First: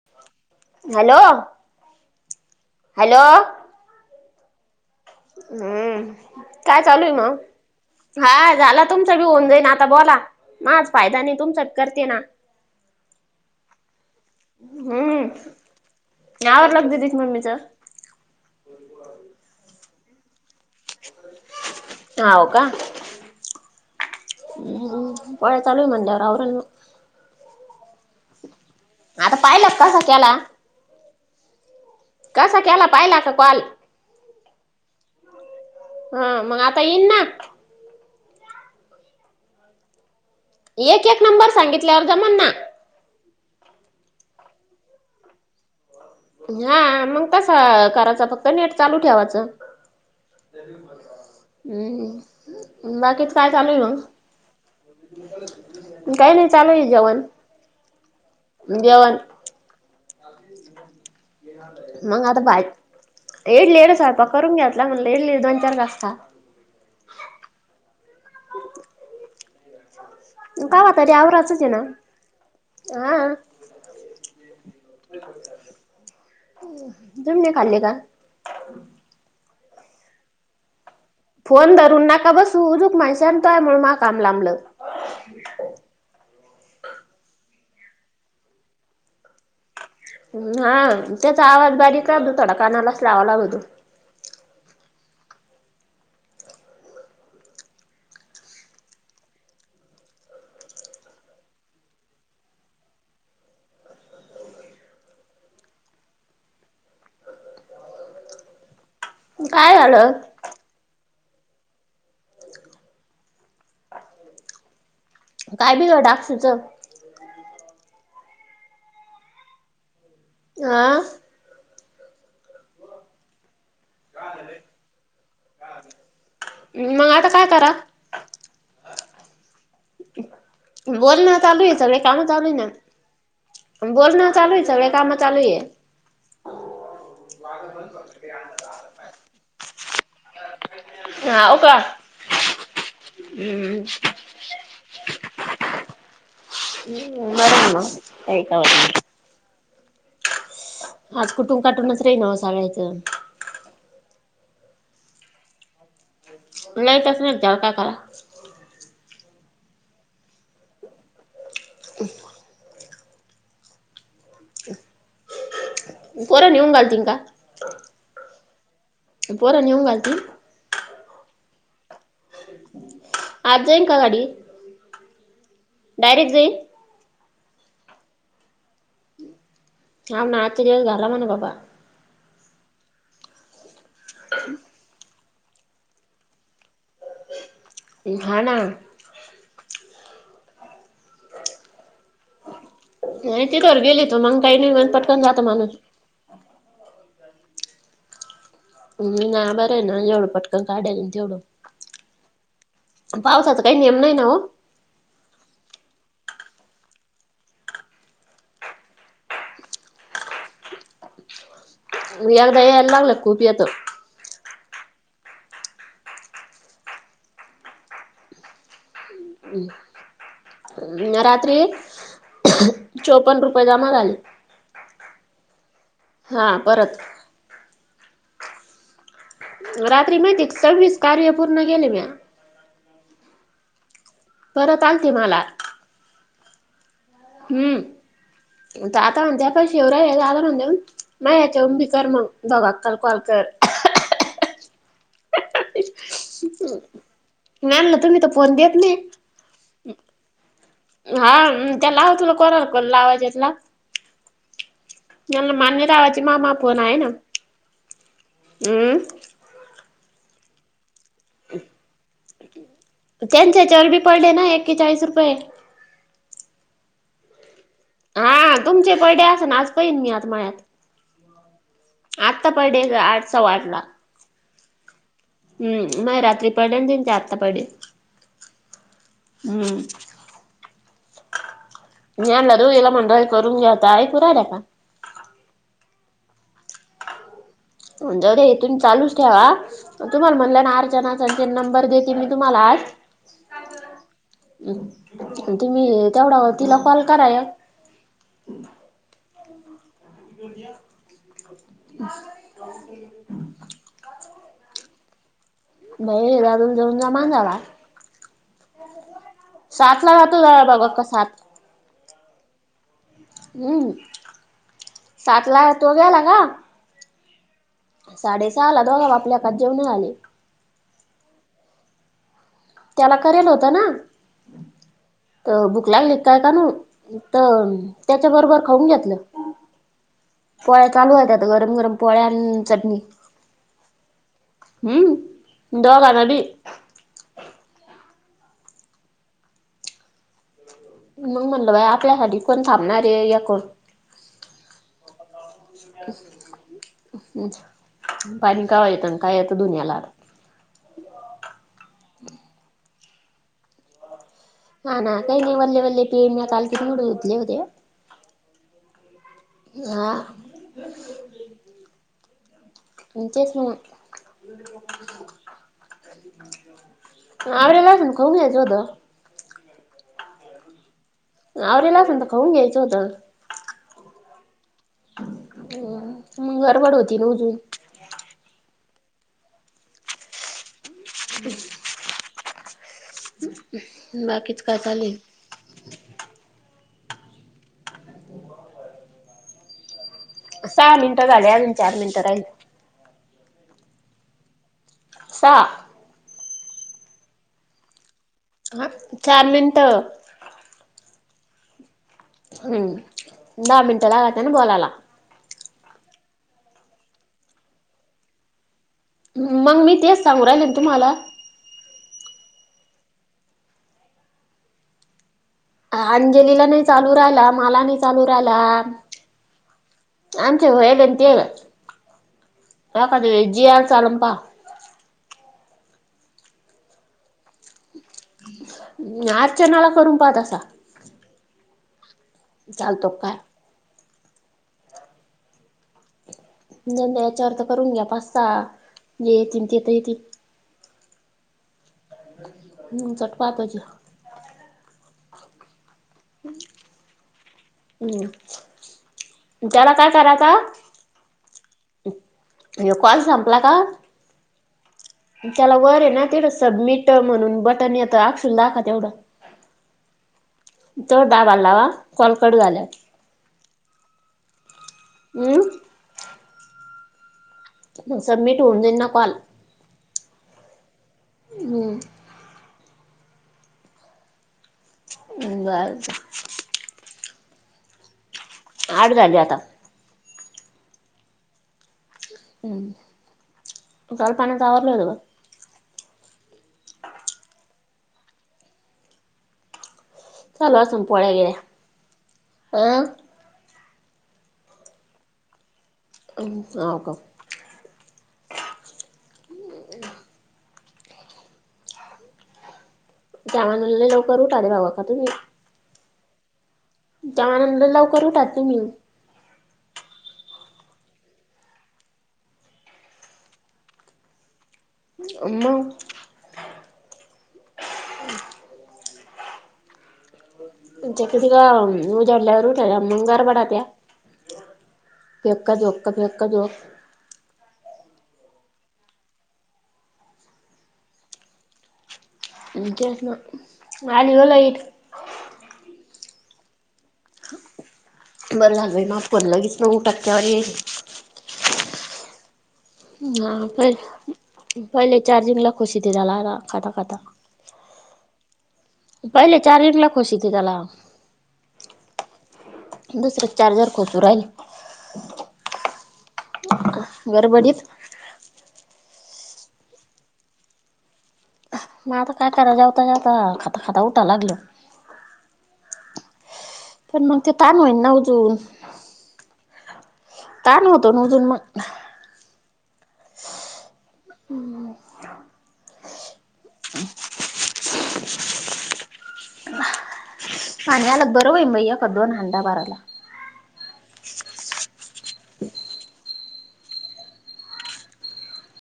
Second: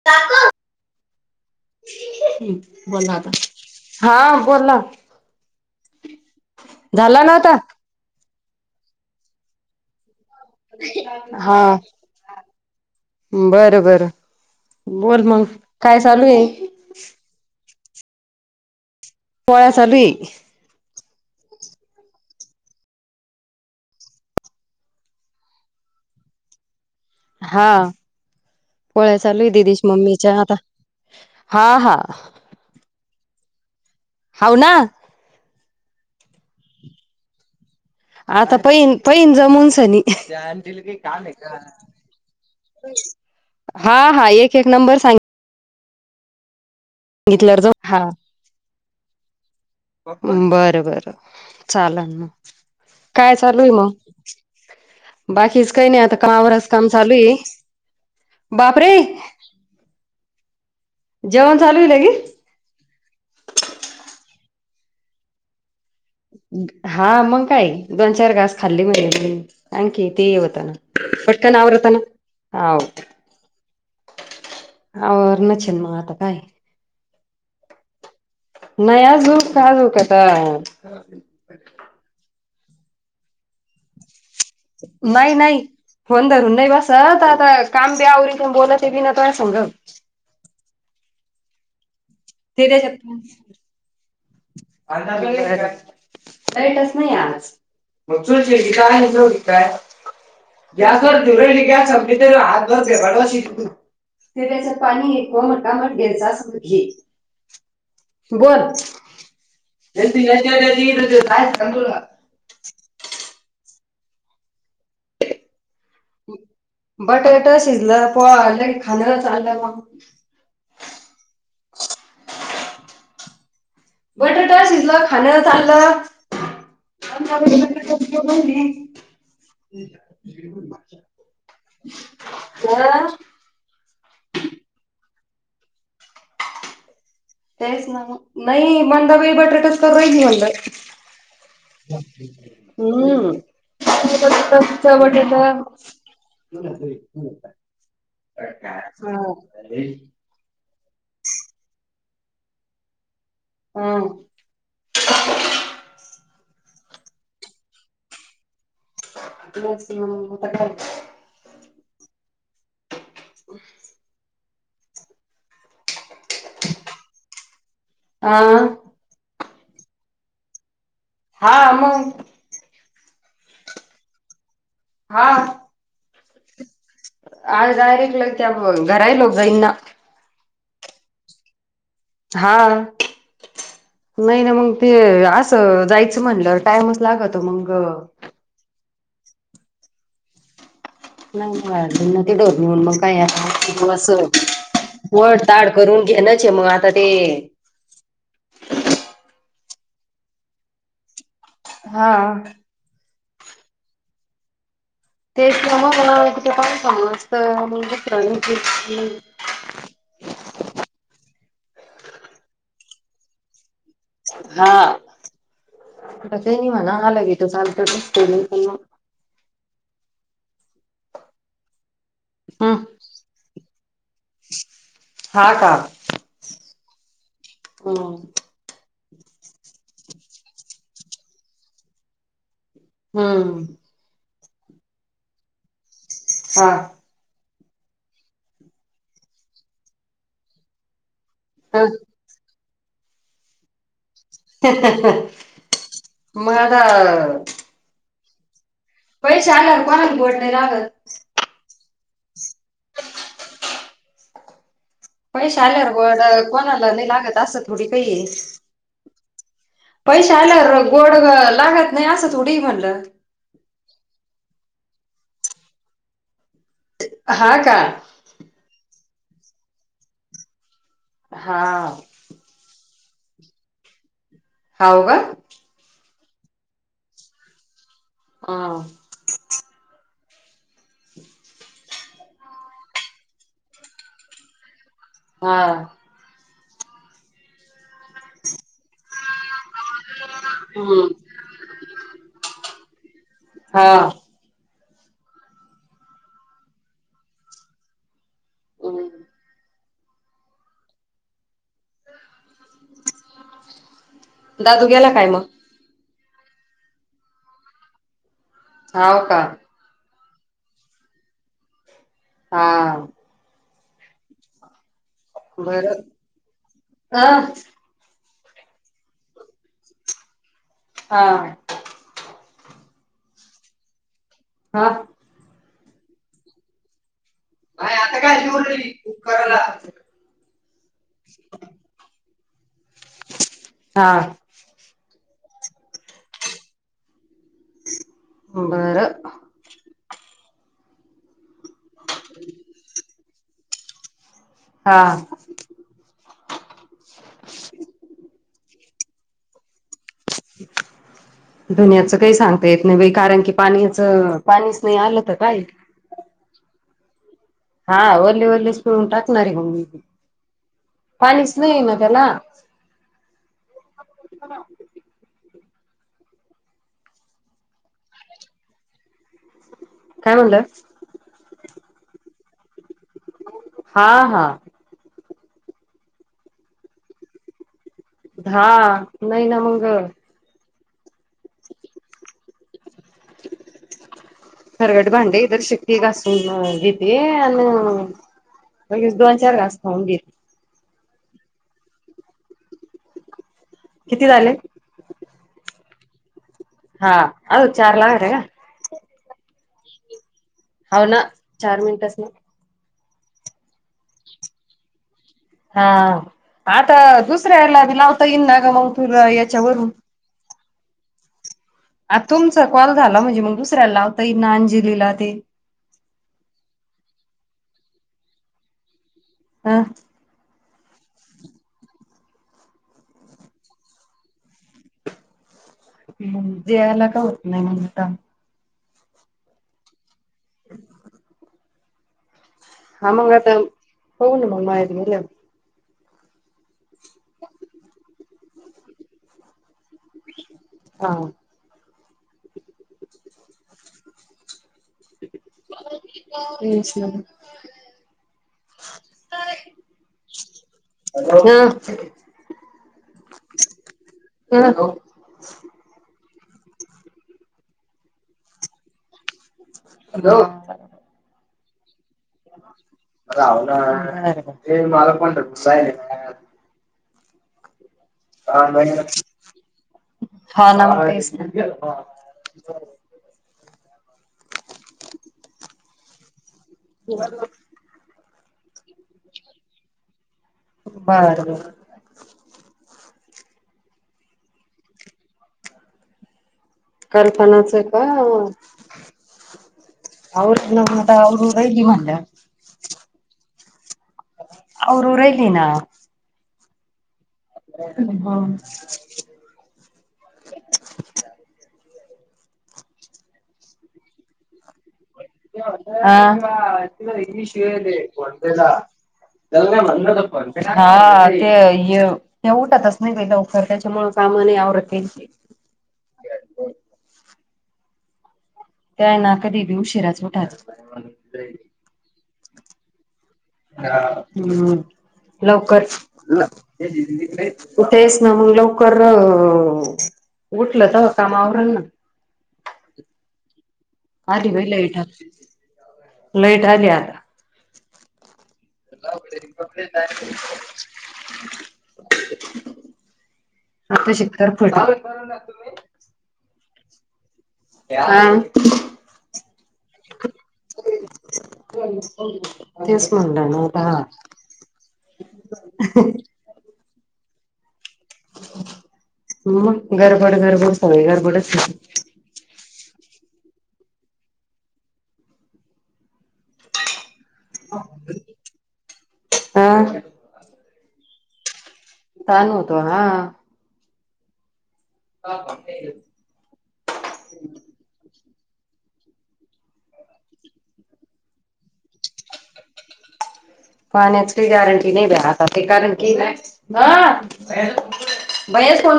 [unintelligible] Hello! बोला hello आता हा बोला. हम्म काय चालूय झाला ना मग. आता हा झाला तुमच बी होऊन जाई ना आता बोला माच फायदा नाही हा तुमचा करते ना. बरं बरं हम्म बोल मग काय चालू आहे यावर लगते तच मम्मीच. पोळ्या चालू है. ह का. पोळ्या चालू है म्हंटल्यावर. हा पोळ्या आता चालू आहे पाहिला दिदीश का कसा केला मम्मीच्या आता हा हा. कसां केला पाहिला का कॉल हाऊ ना ह मंग आता येईन ना आता पईन पईन जमुनसनी एक एक नंबर सांगितल्यावर जमण ना हा हा एक एक नंबर सांग हा मंग तसा सांगितल्यावर जाऊ हा कराचा फक्त नेट चालू ठेवाचं बरं बर चालनं म हम्म बाकीच काय चालू चालूय आहे मंग मग बाकीच काही नाही आता काम आवरांच काम चालू ये. बापरे! जेवण जेवण चालू आहे लगे मग आता बायं येडली येड संयपाक करून घेतला म्हणल येडली इड दोन चार घास खां. हा मंग काय दोन चार घास खाल्ली म्हणे मी आणखीन ते ये होत ना कावा तरी पटकन आवराचच आहे आवरत ना हाव हा आवरनचन ये नं मंग आता काय तुम्ही नाय खाल्ले का? नाय आजूक आजूक आता फोन धरून नका बसु उजुक म्हणशान त म्हणलं माअ काम लांबलं. नाही नाही. फोन धरून नाही बसत आता काम बी आवरिते अन बोलते बी ना त्वसंग हा त्याचा आवाज बारीक राहतो थोडा ते त्याच्यात कानालाच लावा लागतो. [unintelligible] लाईटच नाही अग आज गॅसवर ठेवू राहिली गॅस संपली तर हातभर फेबाड वाशीती तूं ते त्याच पाणी कोमट कामट घ्यायच असनं त घे बोल काय झालं [unintelligible] काय बिघड अक्षुच बटाटा शिजला पोला की खादना चाला म आ बटाटा शिजलं खाणाला चागलं मग आता काय करा [unintelligible] बोलणं चालू ये सगळी काम चालू ये ना बोलन चालूये सगळे काम चालू ये. तेच ना म नाई मंदाबाई बटाटच करू राहिली म्हणलं हा हो का हम्म टमाटे म्हण हम्म मर ना मं काही का होत नायं. [unintelligible] आज कुठून काटूनच राही न ओ सगळ्यांचं ह लाईटच नाई त्याला काय पावा मॅक्सममं होत काय मं [unintelligible] [unintelligible] पोरं नेऊन घालतील का? आ पोरं नेऊन घालतील. हा मग आज जाईन का गाडी हा. डारेक्ट जाईन आजडायरेक्ट लगे त्या घरालोग जाईना. हाव ना आजचा दिवस घाला म्हणे बाबा हा टी. नाही ना मग ते असं जायचं म्हणलं टाइमच लागतो मग हा ना. नाही. गारजंना ते डोरणीून मग काय नाही तिथवर गेली अस तो मग काही नाही मग पटकन जातो वड ताड माणूस करून घे ना. जे मग आता ते हम् नाही बरं ना जेवढं पटकन काढल्या तेवढं. हा. पावसाचा काही नियम नाही ना हो. तेच त मग ना किती सांभाळून स्तर दुसऱ्यांनी एकदा यायला लागलं का खूप येतं. हा आता काही नाही म्हणा आल बी चालतं तसं काही नाही पण मग ह. हा रात्री हम्म ह्या चोपन्न रुपये जमा झाले हा हा परत ह. रात्री माहिती सव्वीस कार्य पूर्ण केले मी हम. परत आल ते मला हा. हम् तर आता म्हणते आपण शिवराय आता म्हणते म्ह म या्याच्यावरून भी कर मग दोघा काल कॉल कर. ह ह ह. नाहीम ना तुम्ही तर फोन देत नाही. पैसे आल्यावर कोणाला गोड नाही लागत. हा. त्या लाव तुला कोार करण लावाजतला पैसे आल्यावर कोणाला नाही लागत असं थोडी काही हमं. पैसे आल्या गोड लागत नाही असं थोडीही म्हणलं. त्यांनच्या चवर बी पडले ना एके चाळीस रुपये हा का? हा तुमचे बडडे अस ना आज पहिन मी आता मळ्यात हा. आत्ता पडे ग आजचा वाटला. ह का? हम् मग रात्री पडे आणि त्यांच्या आत्ता पडेल. हा. हम्म. मी आणला तूला म्हण करून घात पुरायला का? हा. हो जा रे इेतून चालूच ठ्या ह. तुम्हाला म्हटलं ना हम्म अर्चनाचा अन् तेन नंबर देते मी तुम्हाला आज. हां. तुम्ही तेवढा तिला कॉल करा या. हम्म [inaudible] दादू गेला काय म? बाई दादुल जाऊन जामान जाला. हाव का? सात ला जातो जा बघा का सात. हां. हम्म सात ला बर तो ग्याला का अ. साडे सहाला दोघा बापलेकात जेवण आले. हा. त्याला करेल होतं ना. हा. त बुक ला ल काय का न त त्याच्या बरोबर खाऊन घेतलं. पोळ्या चालू आहेत आता गरम गरम पोळ्या अन् चटणी. हा. हम्म दघनाबी. बरं. मंग म्हणलं बाई आपल्यासाठी कोण थांबणारे याकून. हा. पाणी कवा येतं ना काय येतं दुनियाला. दुनियाच काही सांगता येत नाही बाई कारण की पाणीचं पाणीच नाही आलं तर काही. तेम काल किती मुठडे दुधले होते. हा ओरले ओरलेच पिळून टाकणारे मंग मी हा पाणीच नाहीये ना त्याला. हम तेच ना. आवडे लावच खऊ घ्याचोध. काय म्हणलं. अरेला असन तर खाऊन घेयच होत. हा हा. ह मग गरबड होती ना अजून. हा नाही ना मंग. [inaudible] बाकीचं काय चालुये? इ शिक. ती घासून घेते अन् लगेच दोन चार घास खाऊन घेते. सहा मिनटं झाल्या अजून चार मिनटं राही किती झाले. सहा. हा अजू चार लागते का? हा चार मिनट. हाव ना. चार मिनिटच ना. हम्म दहा मिनटं लागात्या ना बोलायला. हा आता दुसऱ्याला बी लावता येईन ना ग मग. तुला मग याच्यावरून. मी तेच सांगू राहिले ना तुम्हाला. आता तुमचा कॉल झाला म्हणजे, मग दुसऱ्या लावता येइन ना अंजलीला ते. अंजलीला नाही चालू राहिला. मला नाही चालू राहिला. ह. आमची होईल हे ना ते. एखाद्या ज्याला चालून पहा. मग जीयला का होत नाही मग आता. अर्चनाला करून पाहा तसा. ह. [inaudible] चालतो हा मग काय आता. बघु ना मग मळ्यात गेल्याव. नाही नाही याच्यावरर्थ करून घ्या पाच सा. जे येतीन ते त येतीन हा. नंतर पाहतोचे. [inaudible] हम् त्याला काय करायच? हा. [unintelligible] य कॉल संपला का? ह. त्याला वरे ना. तीढ सबमीट म्हणून बटन येत. आकक्षुला दाखवा तेवढं. ह. तवर दादाला लावा. कॉल कट झाल्यावर हम्म [inaudible] सबमिट होऊन जाईल ना कॉल हा ना म तेच ना. हम्म बर. हो. [unintelligible] आठ झाली आता. बर बर. हम्म कल्पनाच आवरला न ग. कल्पनाच का? आवरती चालू ना. असून आता पोळ्या आवरून गेल्या राहिली म्हणल्यावर. अं. आवरू राहीली ना. हाव का? हह [unintelligible] त्या मानानं लई लवकर उठाते भाऊ अक्का तुम्ही. अ. हा ते त्या मानाने लय लवकर उठात तुम्ही य त्या उठतच नाही बाई लवकर. त्याच्यामुळ काम नाही आवरत बाई त्याची. मग. त्यांय ना कधी बी उशिराच उठात्या. त्या किती क उजाडल्यावर उठाते, मग बरोबरे. हम्म फेक्का लवकर जोक का फेक्का जोक तेच ना मग लवकर उठल तवा काम आवरण ना. [unintelligible] आली बाई लाईट आता, लाईट आली आता. बरं झाललं [unintelligible] टाकच्यावर [unintelligible] [inaudible] हा प आताशी करफट पहिले चार्जिंग ला खुशी [unintelligible] खाता खाता हा [inaudible] पहिले चार्जिंग ला खुशी [unintelligible] त्याला तेच म्हणलं दुसरं ना चार्जर आता. खोसू राहील गरबडीत. ह मग गरबड गरबड सगळी गर्बडच झाली. मग आता काय करा जावता जावता, खाता खाता उठाला लागलं. पण मग ते ताण होईन ना उजून [unintelligible] हा. ताण होतो ना उजून मग. ताण होतो हा. हम् [inaudible] [inaudible] [inaudible] सांगायला बरं होईल, म एक, दोन हांडा भरायला. पाण्याची काही गॅरंटी नाही बाई आता ते कारण की- हा भैया [unintelligible] भैया